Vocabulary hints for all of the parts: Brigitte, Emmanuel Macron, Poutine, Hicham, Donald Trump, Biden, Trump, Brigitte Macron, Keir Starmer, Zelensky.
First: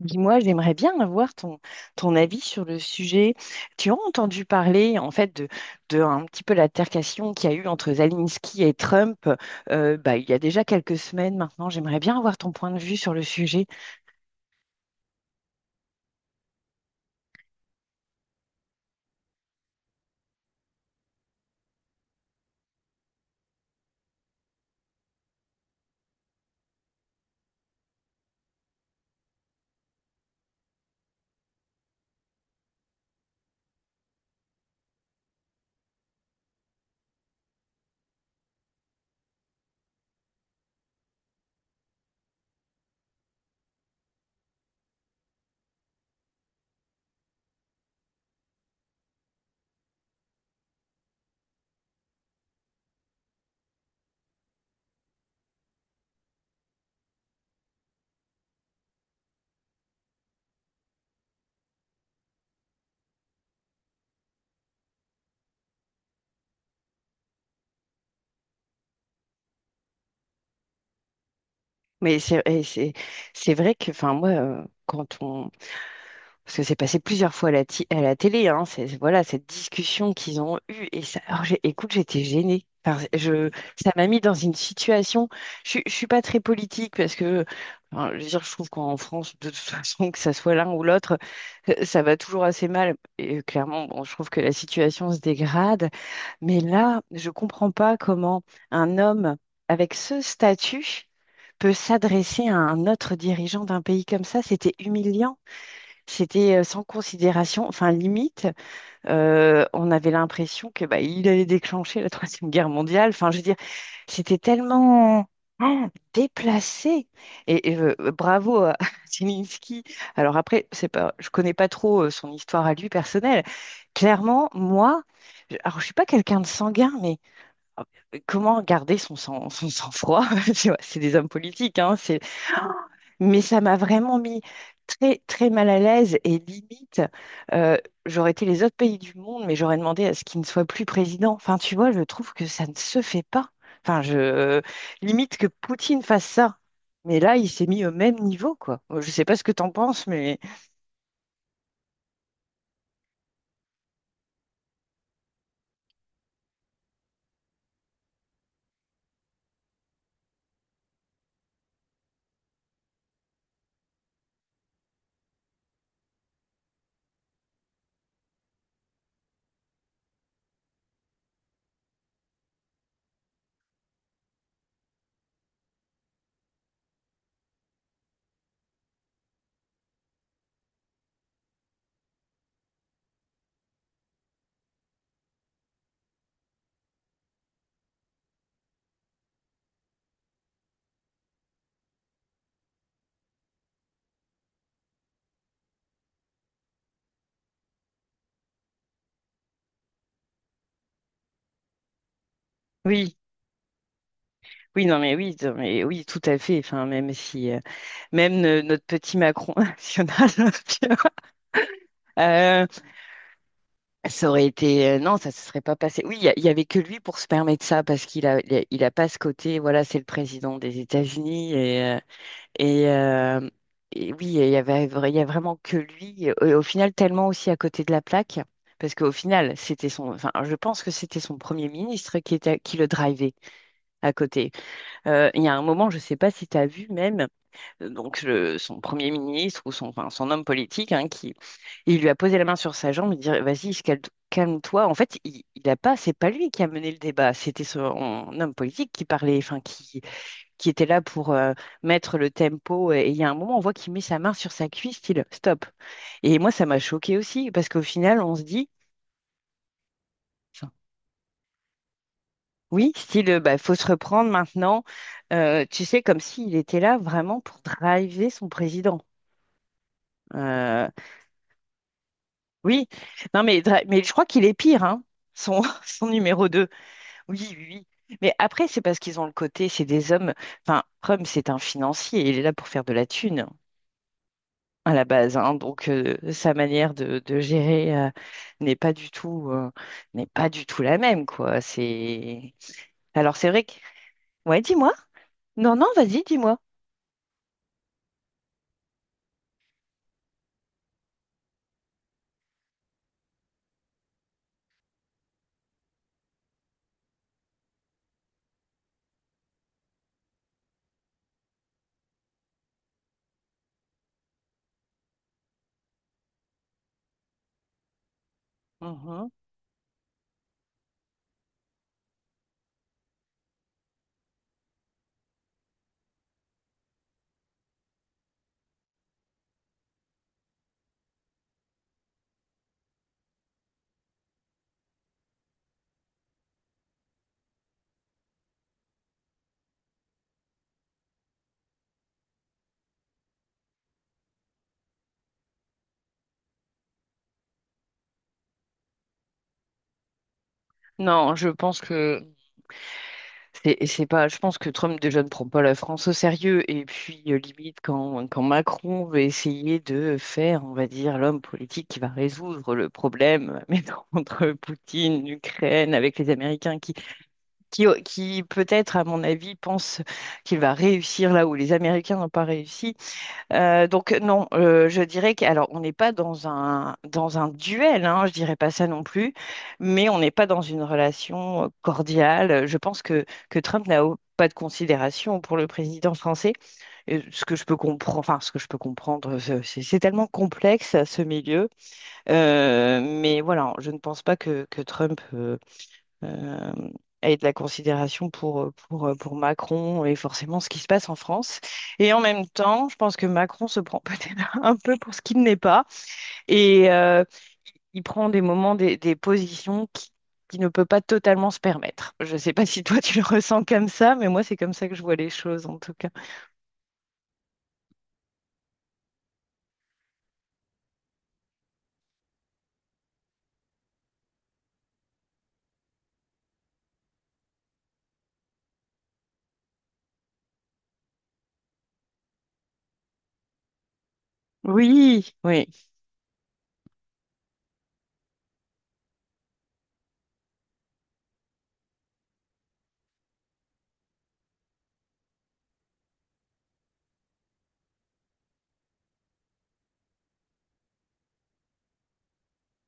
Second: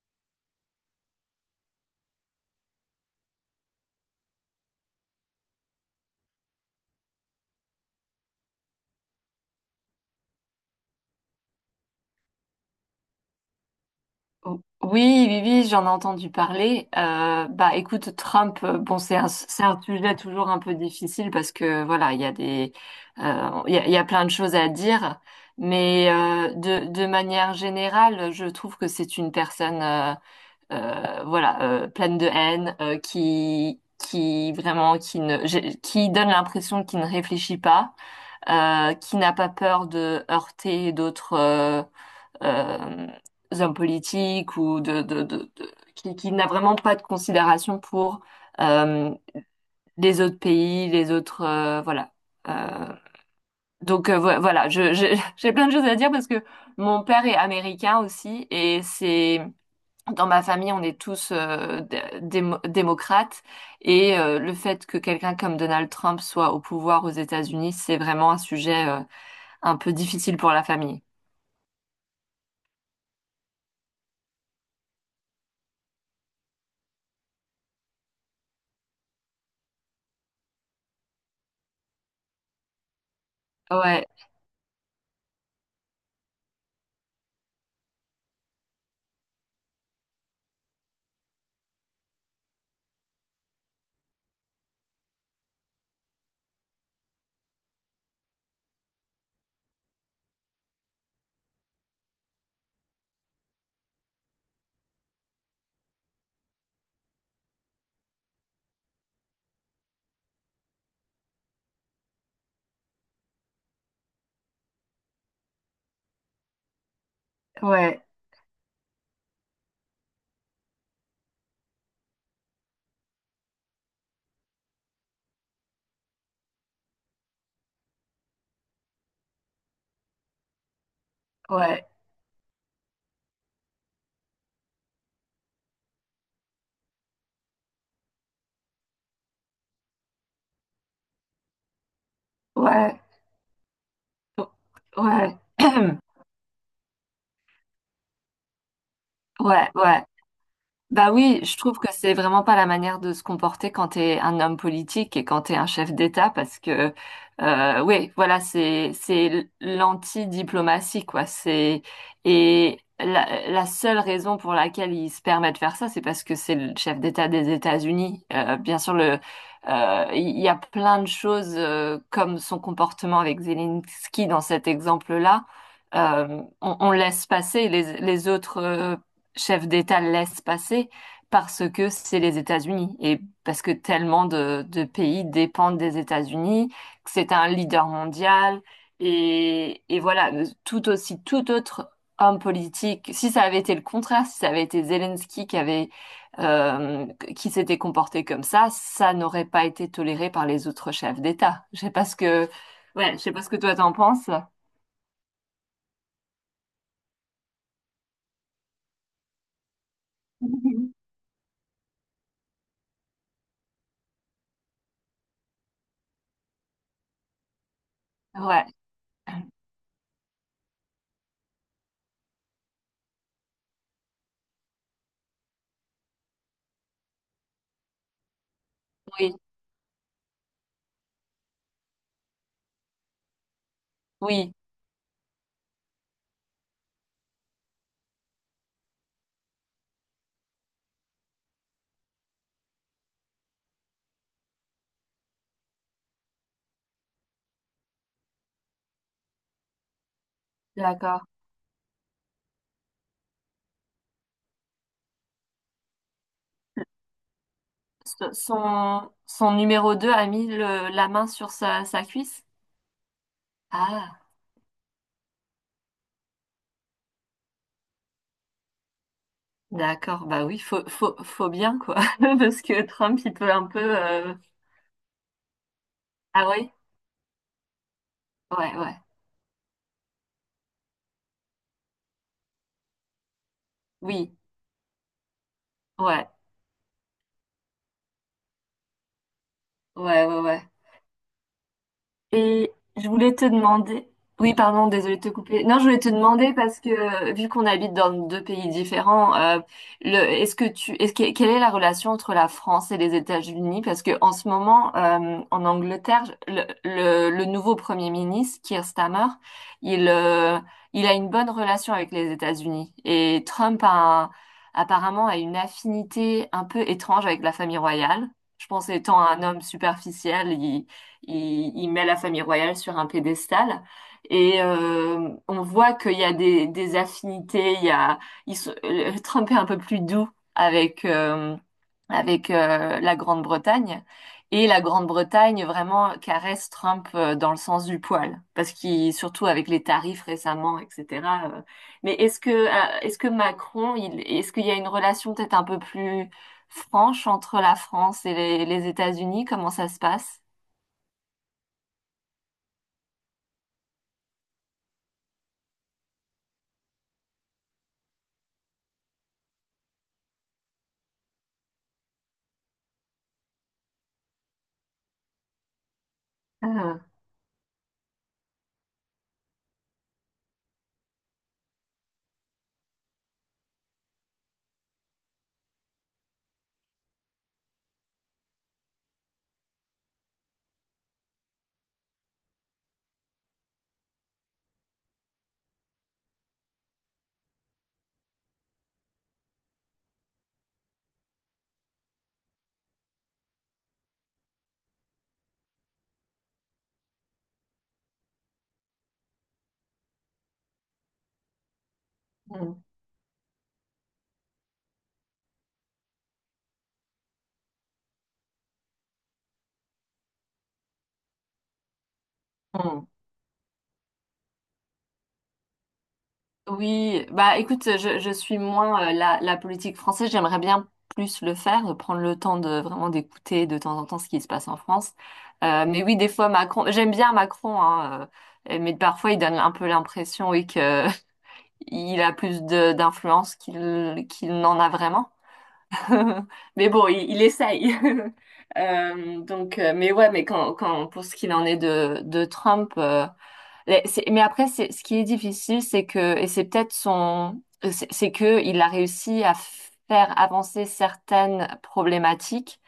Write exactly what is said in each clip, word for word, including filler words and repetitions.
Dis-moi, j'aimerais bien avoir ton, ton avis sur le sujet. Tu as entendu parler en fait de, de un petit peu l'altercation qu'il y a eu entre Zelensky et Trump euh, bah, il y a déjà quelques semaines maintenant. J'aimerais bien avoir ton point de vue sur le sujet. O- Oui, oui, oui, j'en ai entendu parler. Euh, bah, écoute, Trump, euh, bon, c'est un, c'est un sujet toujours un peu difficile parce que voilà, il y a des, euh, il y a, il y a plein de choses à dire, mais euh, de, de manière générale, je trouve que c'est une personne, euh, euh, voilà, euh, pleine de haine, euh, qui, qui vraiment, qui ne, j'ai- qui donne l'impression qu'il ne réfléchit pas, euh, qui n'a pas peur de heurter d'autres. euh, euh, hommes politiques ou de, de, de- de- qui, qui n'a vraiment pas de considération pour euh, les autres pays, les autres euh, voilà. Euh, donc euh, vo- voilà, je, je- j'ai plein de choses à dire parce que mon père est américain aussi et c'est dans ma famille on est tous euh, dé- démo- démocrates et euh, le fait que quelqu'un comme Donald Trump soit au pouvoir aux États-Unis, c'est vraiment un sujet euh, un peu difficile pour la famille. Mais c'est et c'est- c'est vrai que enfin moi, euh, quand on, parce que c'est passé plusieurs fois à la, ti- à la télé, hein, c'est, voilà, cette discussion qu'ils ont eue. Et ça, alors j'ai- écoute, j'étais gênée. Enfin, je, ça Ouais, m'a mis dans une situation. Je ne suis pas très politique parce que enfin, je veux dire, je trouve qu'en France, de toute façon, que ça soit l'un ou l'autre, euh, ça va toujours assez mal. Et euh, clairement, bon, je trouve que la situation se dégrade. Mais là, je ne comprends pas comment un homme avec ce statut peut s'adresser à un autre dirigeant d'un pays comme ça. C'était humiliant. C'était euh, sans considération, enfin limite, euh, on avait l'impression que bah, il allait déclencher la Troisième Guerre mondiale. Enfin, je veux dire, c'était tellement ah, déplacé. Et, et, euh, ouais, bravo à Zelensky. Alors après, c'est pas, je connais pas trop euh, son histoire à lui personnelle. Clairement, moi, je- alors je suis pas quelqu'un de sanguin, mais euh, comment garder son sang, son sang-froid? Tu vois, c'est des hommes politiques, ouais, hein, mais ça m'a vraiment mis très, très mal à l'aise et limite, euh, j'aurais été les autres pays du monde, mais j'aurais demandé à ce qu'il ne soit plus président. Enfin, tu vois, je trouve que ça ne ouais. se fait pas. Enfin, je limite Ouais, que Poutine fasse ça. Mais là, il s'est mis au même niveau, quoi. Bon, je ne sais pas ce que ouais, t'en ouais. penses, mais Bah oui, je trouve que c'est vraiment pas la manière de se comporter quand t'es un homme politique et quand t'es un chef d'État parce que euh, oui, voilà, c'est c'est l'anti-diplomatie quoi. C'est et la, la seule raison pour laquelle il se permet de faire ça, c'est parce que c'est le chef d'État des États-Unis. Euh, bien sûr, le euh, il y a plein de choses euh, comme son comportement avec Zelensky dans cet exemple-là. Euh, on, on laisse passer les, les autres euh, chef d'État laisse passer parce que c'est les États-Unis et parce que tellement de, de pays dépendent des États-Unis, que c'est un leader mondial et, et voilà, tout aussi tout autre homme politique, si ça avait été le contraire, si ça avait été Zelensky qui avait euh, qui s'était comporté comme ça, ça n'aurait pas été toléré par les autres chefs d'État. Je sais pas ce que ouais, oui, je sais pas ce que toi t'en penses. oui, non, mais oui, non, mais oui, tout à fait. Enfin, même si, euh, même euh, notre petit Macron national, tu vois. Euh, Ça aurait été... euh, non, ça se serait pas passé. Oui, il y, a- il y avait que lui pour se permettre ça, parce qu'il a, il a, Ouais, il a pas ce côté, voilà, c'est le président des États-Unis, et, euh, et, euh, et oui, il y avait, il y a vraiment que lui, et au final, tellement aussi à côté de la plaque, parce qu'au oui, final, c'était son... Enfin, je pense que c'était son premier ministre qui était, qui le drivait à côté. oui, Euh, il y a un moment, je sais pas si tu as vu même, euh, donc le- son premier ministre ou son, enfin, son homme politique, hein, qui il lui a posé la main sur sa jambe, il dit: Vas-y, calme- calme-toi. En fait, il, il a pas, c'est pas lui qui a mené le débat, c'était son homme politique qui parlait, enfin, qui, qui était là d'accord. pour euh, mettre le tempo. Et il y a un moment, on voit qu'il met sa main sur sa cuisse, style stop. Et moi, ça m'a choqué aussi, parce qu'au S- final, on se dit. Son, son numéro deux a mis Enfin, le- la main sur sa, sa cuisse? oui, style, bah, faut se Ah, reprendre maintenant. Euh, tu sais, comme s'il était là vraiment pour driver son président. d'accord, bah oui, Euh, faut, faut, faut bien, quoi. Parce que Oui, Trump, il non peut mais, un peu... Dra- mais je crois euh, qu'il est pire, hein, son, son numéro Ah deux. oui? Oui, oui, oui. Mais après, Ouais, c'est ouais. parce qu'ils ont le côté, c'est des hommes. Enfin, Rome, c'est un financier, il est là pour faire de la thune hein, Oui, à la base, hein. Donc euh, ouais, sa manière de, de gérer euh, n'est pas du tout, euh, n'est ouais, ouais, pas ouais. du tout la même, quoi. C'est Et je voulais Alors te c'est vrai que demander, oui, ouais, pardon, dis-moi. désolée de te couper. Non, Non, je non, voulais te vas-y, demander dis-moi. parce que euh, vu qu'on habite dans deux pays différents, euh, le, est-ce que tu, est-ce que, quelle est la relation entre la France et les États-Unis? Parce que en ce moment, euh, en Angleterre, le, le, le nouveau Premier ministre, Keir Starmer, il, euh, il a une bonne relation avec les États-Unis et Trump a un- apparemment a une affinité un peu étrange avec la famille royale. Je pense étant un homme superficiel, il, il met la famille royale sur un pédestal et euh, on voit qu'il y a des, des affinités. Il y a, ils sont- euh, Trump est un peu plus doux avec euh, avec euh, la Grande-Bretagne et la Grande-Bretagne vraiment caresse Trump euh, dans le sens du poil parce qu'il surtout avec les tarifs récemment, et cetera euh, mais est-ce que euh, est-ce que Macron, il, est-ce qu'il y a une relation peut-être un peu plus franche entre la France et les, les États-Unis? Comment ça se passe? Non, je pense que c'est c'est pas. Je pense que Trump déjà ne prend pas la France au sérieux. Et puis euh, limite quand quand Macron veut essayer de faire, on va dire, l'homme politique qui va résoudre le problème, mais non, entre Poutine, l'Ukraine, avec les Américains qui qui qui peut-être à mon avis pense qu'il va réussir là où les Américains n'ont pas réussi. Euh, donc non, euh, je dirais que alors on n'est pas dans un dans un duel, hein, je dirais pas ça non plus, mais on n'est pas dans une relation euh, cordiale. Je pense que que Trump n'a au- pas de considération pour le président français. Euh, ce que je peux comprendre, enfin ce que je peux comprendre, c'est c'est- c'est tellement complexe ce milieu. Euh, mais voilà, je ne pense pas que que Trump euh, euh, et de la considération pour, euh, pour, euh, pour Macron et forcément ce qui se passe en France. Et en même Mm. temps, je pense que Macron se prend peut-être un peu pour ce qu'il n'est pas et euh, il prend des moments, des, des positions qui, qui ne peut pas totalement se permettre. Je ne sais pas si toi Mm. tu le ressens comme ça, mais moi c'est comme ça que je vois les choses en tout cas. Oui, bah écoute, je, je suis moins euh, la, la politique française, j'aimerais bien plus le faire, euh, prendre le temps de vraiment d'écouter de temps en temps ce qui se passe en France. Euh, mais oui, des fois Macron, j'aime bien Macron, hein, euh, mais parfois il donne un peu l'impression, oui, que il a plus de d'influence qu'il qu'il n'en a vraiment. Oui, oui. Mais bon, il, il essaye. Euh, donc, euh, mais ouais, mais quand, quand pour ce qu'il en est de de Trump. euh, Mais c'est- mais après, c'est, ce qui est difficile, c'est que, et c'est peut-être son, c'est c'est que il a réussi à faire avancer certaines problématiques,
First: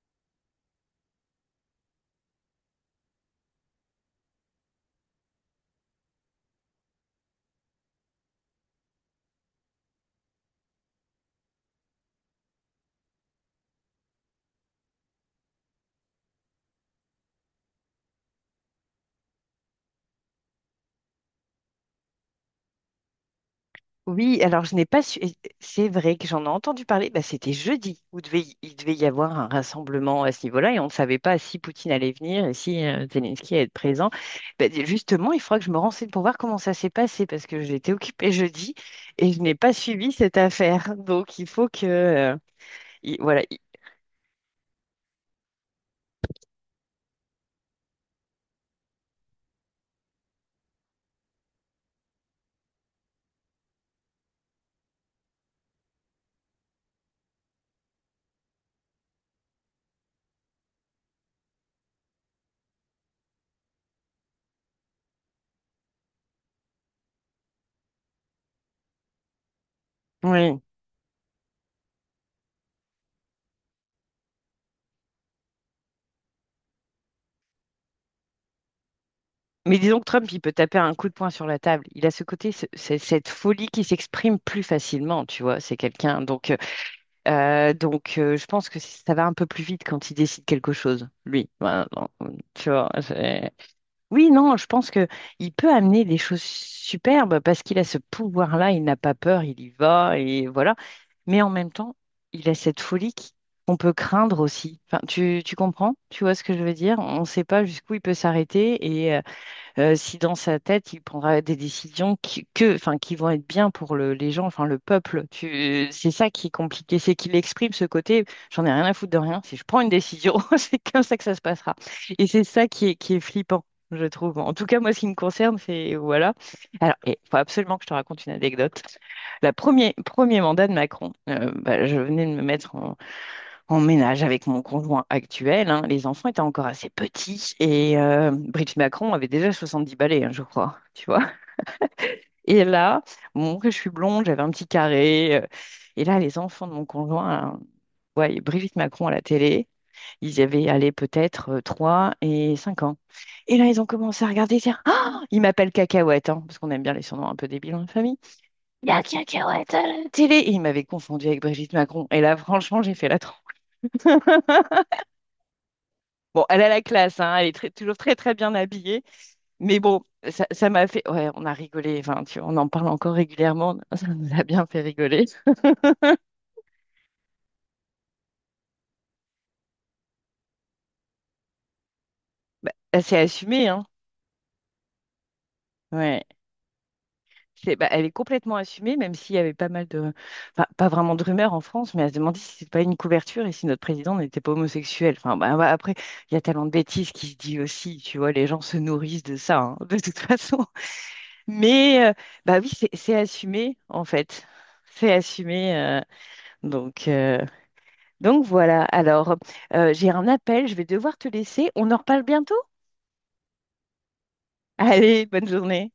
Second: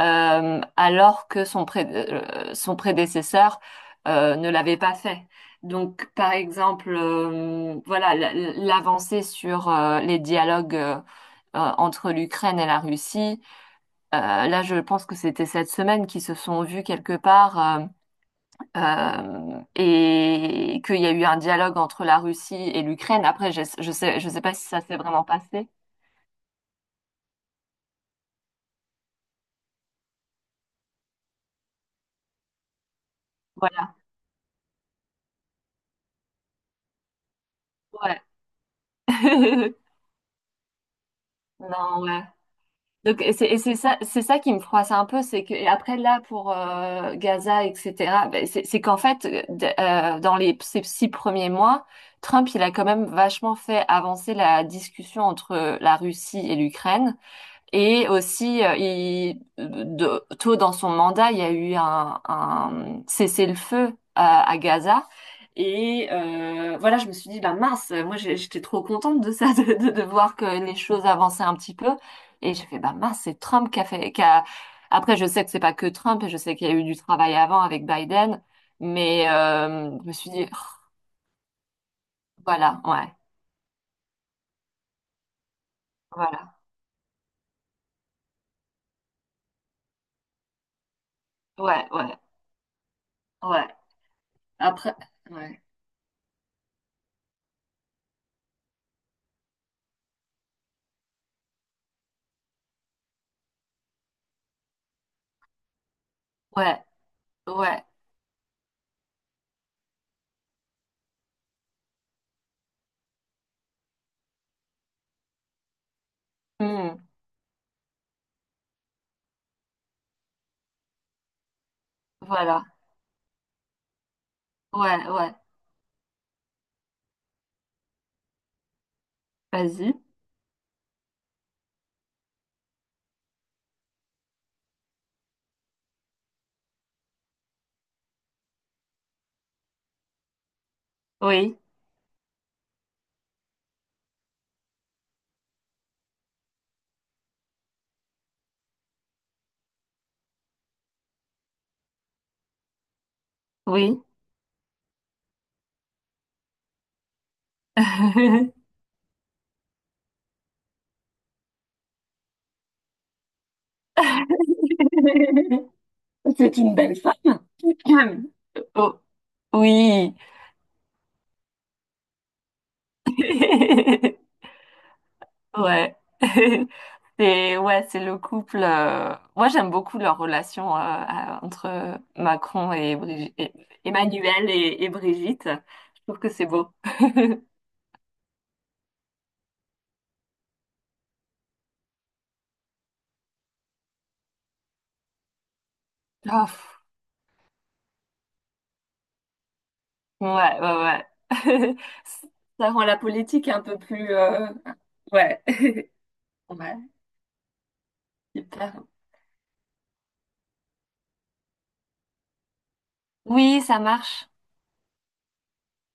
euh, alors que son, pré- euh, son prédécesseur, euh, ne l'avait pas fait. Donc, par exemple, euh, voilà, l- l- l'avancée sur euh, les dialogues euh, euh, entre l'Ukraine et la Russie. Euh, là, je pense que c'était cette semaine qu'ils se sont vus quelque part. Euh, euh, et qu'il y a eu un dialogue entre la Russie et l'Ukraine. Après, je, je sais, je Oui, sais pas si alors je ça n'ai s'est pas su. vraiment Et passé. c'est vrai que j'en ai entendu parler. Bah, c'était jeudi où devait y- il devait y avoir un rassemblement à ce niveau-là et on ne savait pas si Poutine allait venir et si euh, Zelensky allait être Voilà. présent. Bah, d- justement, il faudra que je me renseigne pour voir comment ça s'est passé parce que j'étais Ouais. occupée jeudi et je n'ai pas suivi cette affaire. Donc il faut que Non, ouais. euh, il- Donc, et voilà. c'est il- et c'est ça, c'est ça qui me froisse un peu, c'est que, et après, là, pour euh, Gaza, et cetera, ben, c'est c'est qu'en fait, euh, d- euh, dans les, ces six premiers mois, Trump, il a quand même vachement fait avancer la discussion entre la Russie et l'Ukraine. Et aussi, euh, il, de- tôt dans son mandat, il y a eu un, un cessez-le-feu à, à Gaza. Et euh, voilà, je me suis dit, bah mince, moi j'ai- j'étais trop contente de ça, de, de, de voir que Oui. les choses avançaient un petit peu. Et j'ai fait, bah mince, c'est Trump qui a fait, qui a- Après, je sais que c'est pas que Trump, et je sais qu'il y a eu du travail avant avec Biden, mais Mais euh, disons que je me Trump, suis il dit, peut Oh, taper un coup de poing sur la table. Il a ce côté, ce- voilà, ce- ouais, cette folie qui s'exprime plus facilement, tu vois. C'est quelqu'un. Donc voilà, euh, Euh, donc, euh, je pense que ça va un peu plus vite quand il décide quelque chose, lui. ouais, Voilà, non, ouais, tu vois, c'est- ouais. oui, non, je pense Après, que il ouais, peut amener des choses superbes parce qu'il a ce pouvoir-là, il n'a pas peur, il y va et voilà. Mais en même temps, il a cette folie qui- qu'on peut craindre aussi. Enfin, tu, tu comprends? Tu vois ce que je veux ouais, dire? On ne sait pas ouais. jusqu'où il peut s'arrêter euh, si dans sa tête, il prendra des décisions qui, que, enfin, qui vont être bien pour le- les gens, enfin, le peuple. Tu- C'est ça qui est compliqué, Hmm. c'est qu'il exprime ce côté, j'en ai rien à foutre de rien. Si je prends une décision, c'est comme ça que ça se passera. Et c'est Voilà. ça qui est, qui est flippant, je trouve. En tout cas, moi, ce qui Ouais, me ouais, concerne, c'est voilà. Alors, il faut absolument que je te raconte une anecdote. La premier, vas-y. premier mandat de Macron, euh, bah, je venais de me mettre en, en ménage avec mon conjoint actuel. Hein. Les enfants étaient encore assez petits et euh, Brigitte Macron avait déjà soixante-dix balais, hein, je crois, tu vois. Oui, Et là, bon, que je suis blonde, j'avais un petit carré. Euh, et là, les enfants de mon conjoint, hein, ouais, Brigitte Macron à la télé, ils avaient allé peut-être euh, trois et cinq ans. Et là, ils ont oui. commencé à regarder, dire, ah, ils m'appellent Cacahuète, hein, parce qu'on aime bien les surnoms un peu débiles dans la famille. Il y a Cacahuète à la télé. Et ils m'avaient confondu avec Brigitte Macron. Et là, franchement, j'ai fait la... Bon, C'est elle a une la belle classe, hein, elle est très- toujours très femme. très bien Oh, habillée, mais bon, oui. ça, ça m'a fait, ouais, on a rigolé, enfin, tu vois, on en parle encore régulièrement, ça nous a bien fait rigoler. Ouais. C'est ouais, c'est le couple. euh, Moi, j'aime beaucoup leur relation euh, à- entre Macron et, Elle s'est Brigi- et- assumée, hein, Emmanuel et, et Brigitte. Je trouve ouais, que c'est beau. c'est, bah, elle est complètement assumée, même s'il y avait pas mal de, enfin, pas vraiment de rumeurs en France, mais elle se demandait si c'était pas une couverture et si notre président n'était pas homosexuel. Enfin, bah, bah, après, il y a Ah, tellement de pff, bêtises qui se dit aussi, tu vois, les gens se nourrissent de ça, hein, de toute façon. ouais, ouais, ouais. Mais, euh, bah oui, Ça rend c'est la c'est politique un assumé, peu en plus. fait, euh, c'est Ouais, assumé. euh, ouais, donc, euh, Donc hyper. voilà, alors euh, j'ai un appel, je vais devoir te laisser. On en reparle bientôt? Oui, ça marche. Allez, bonne journée.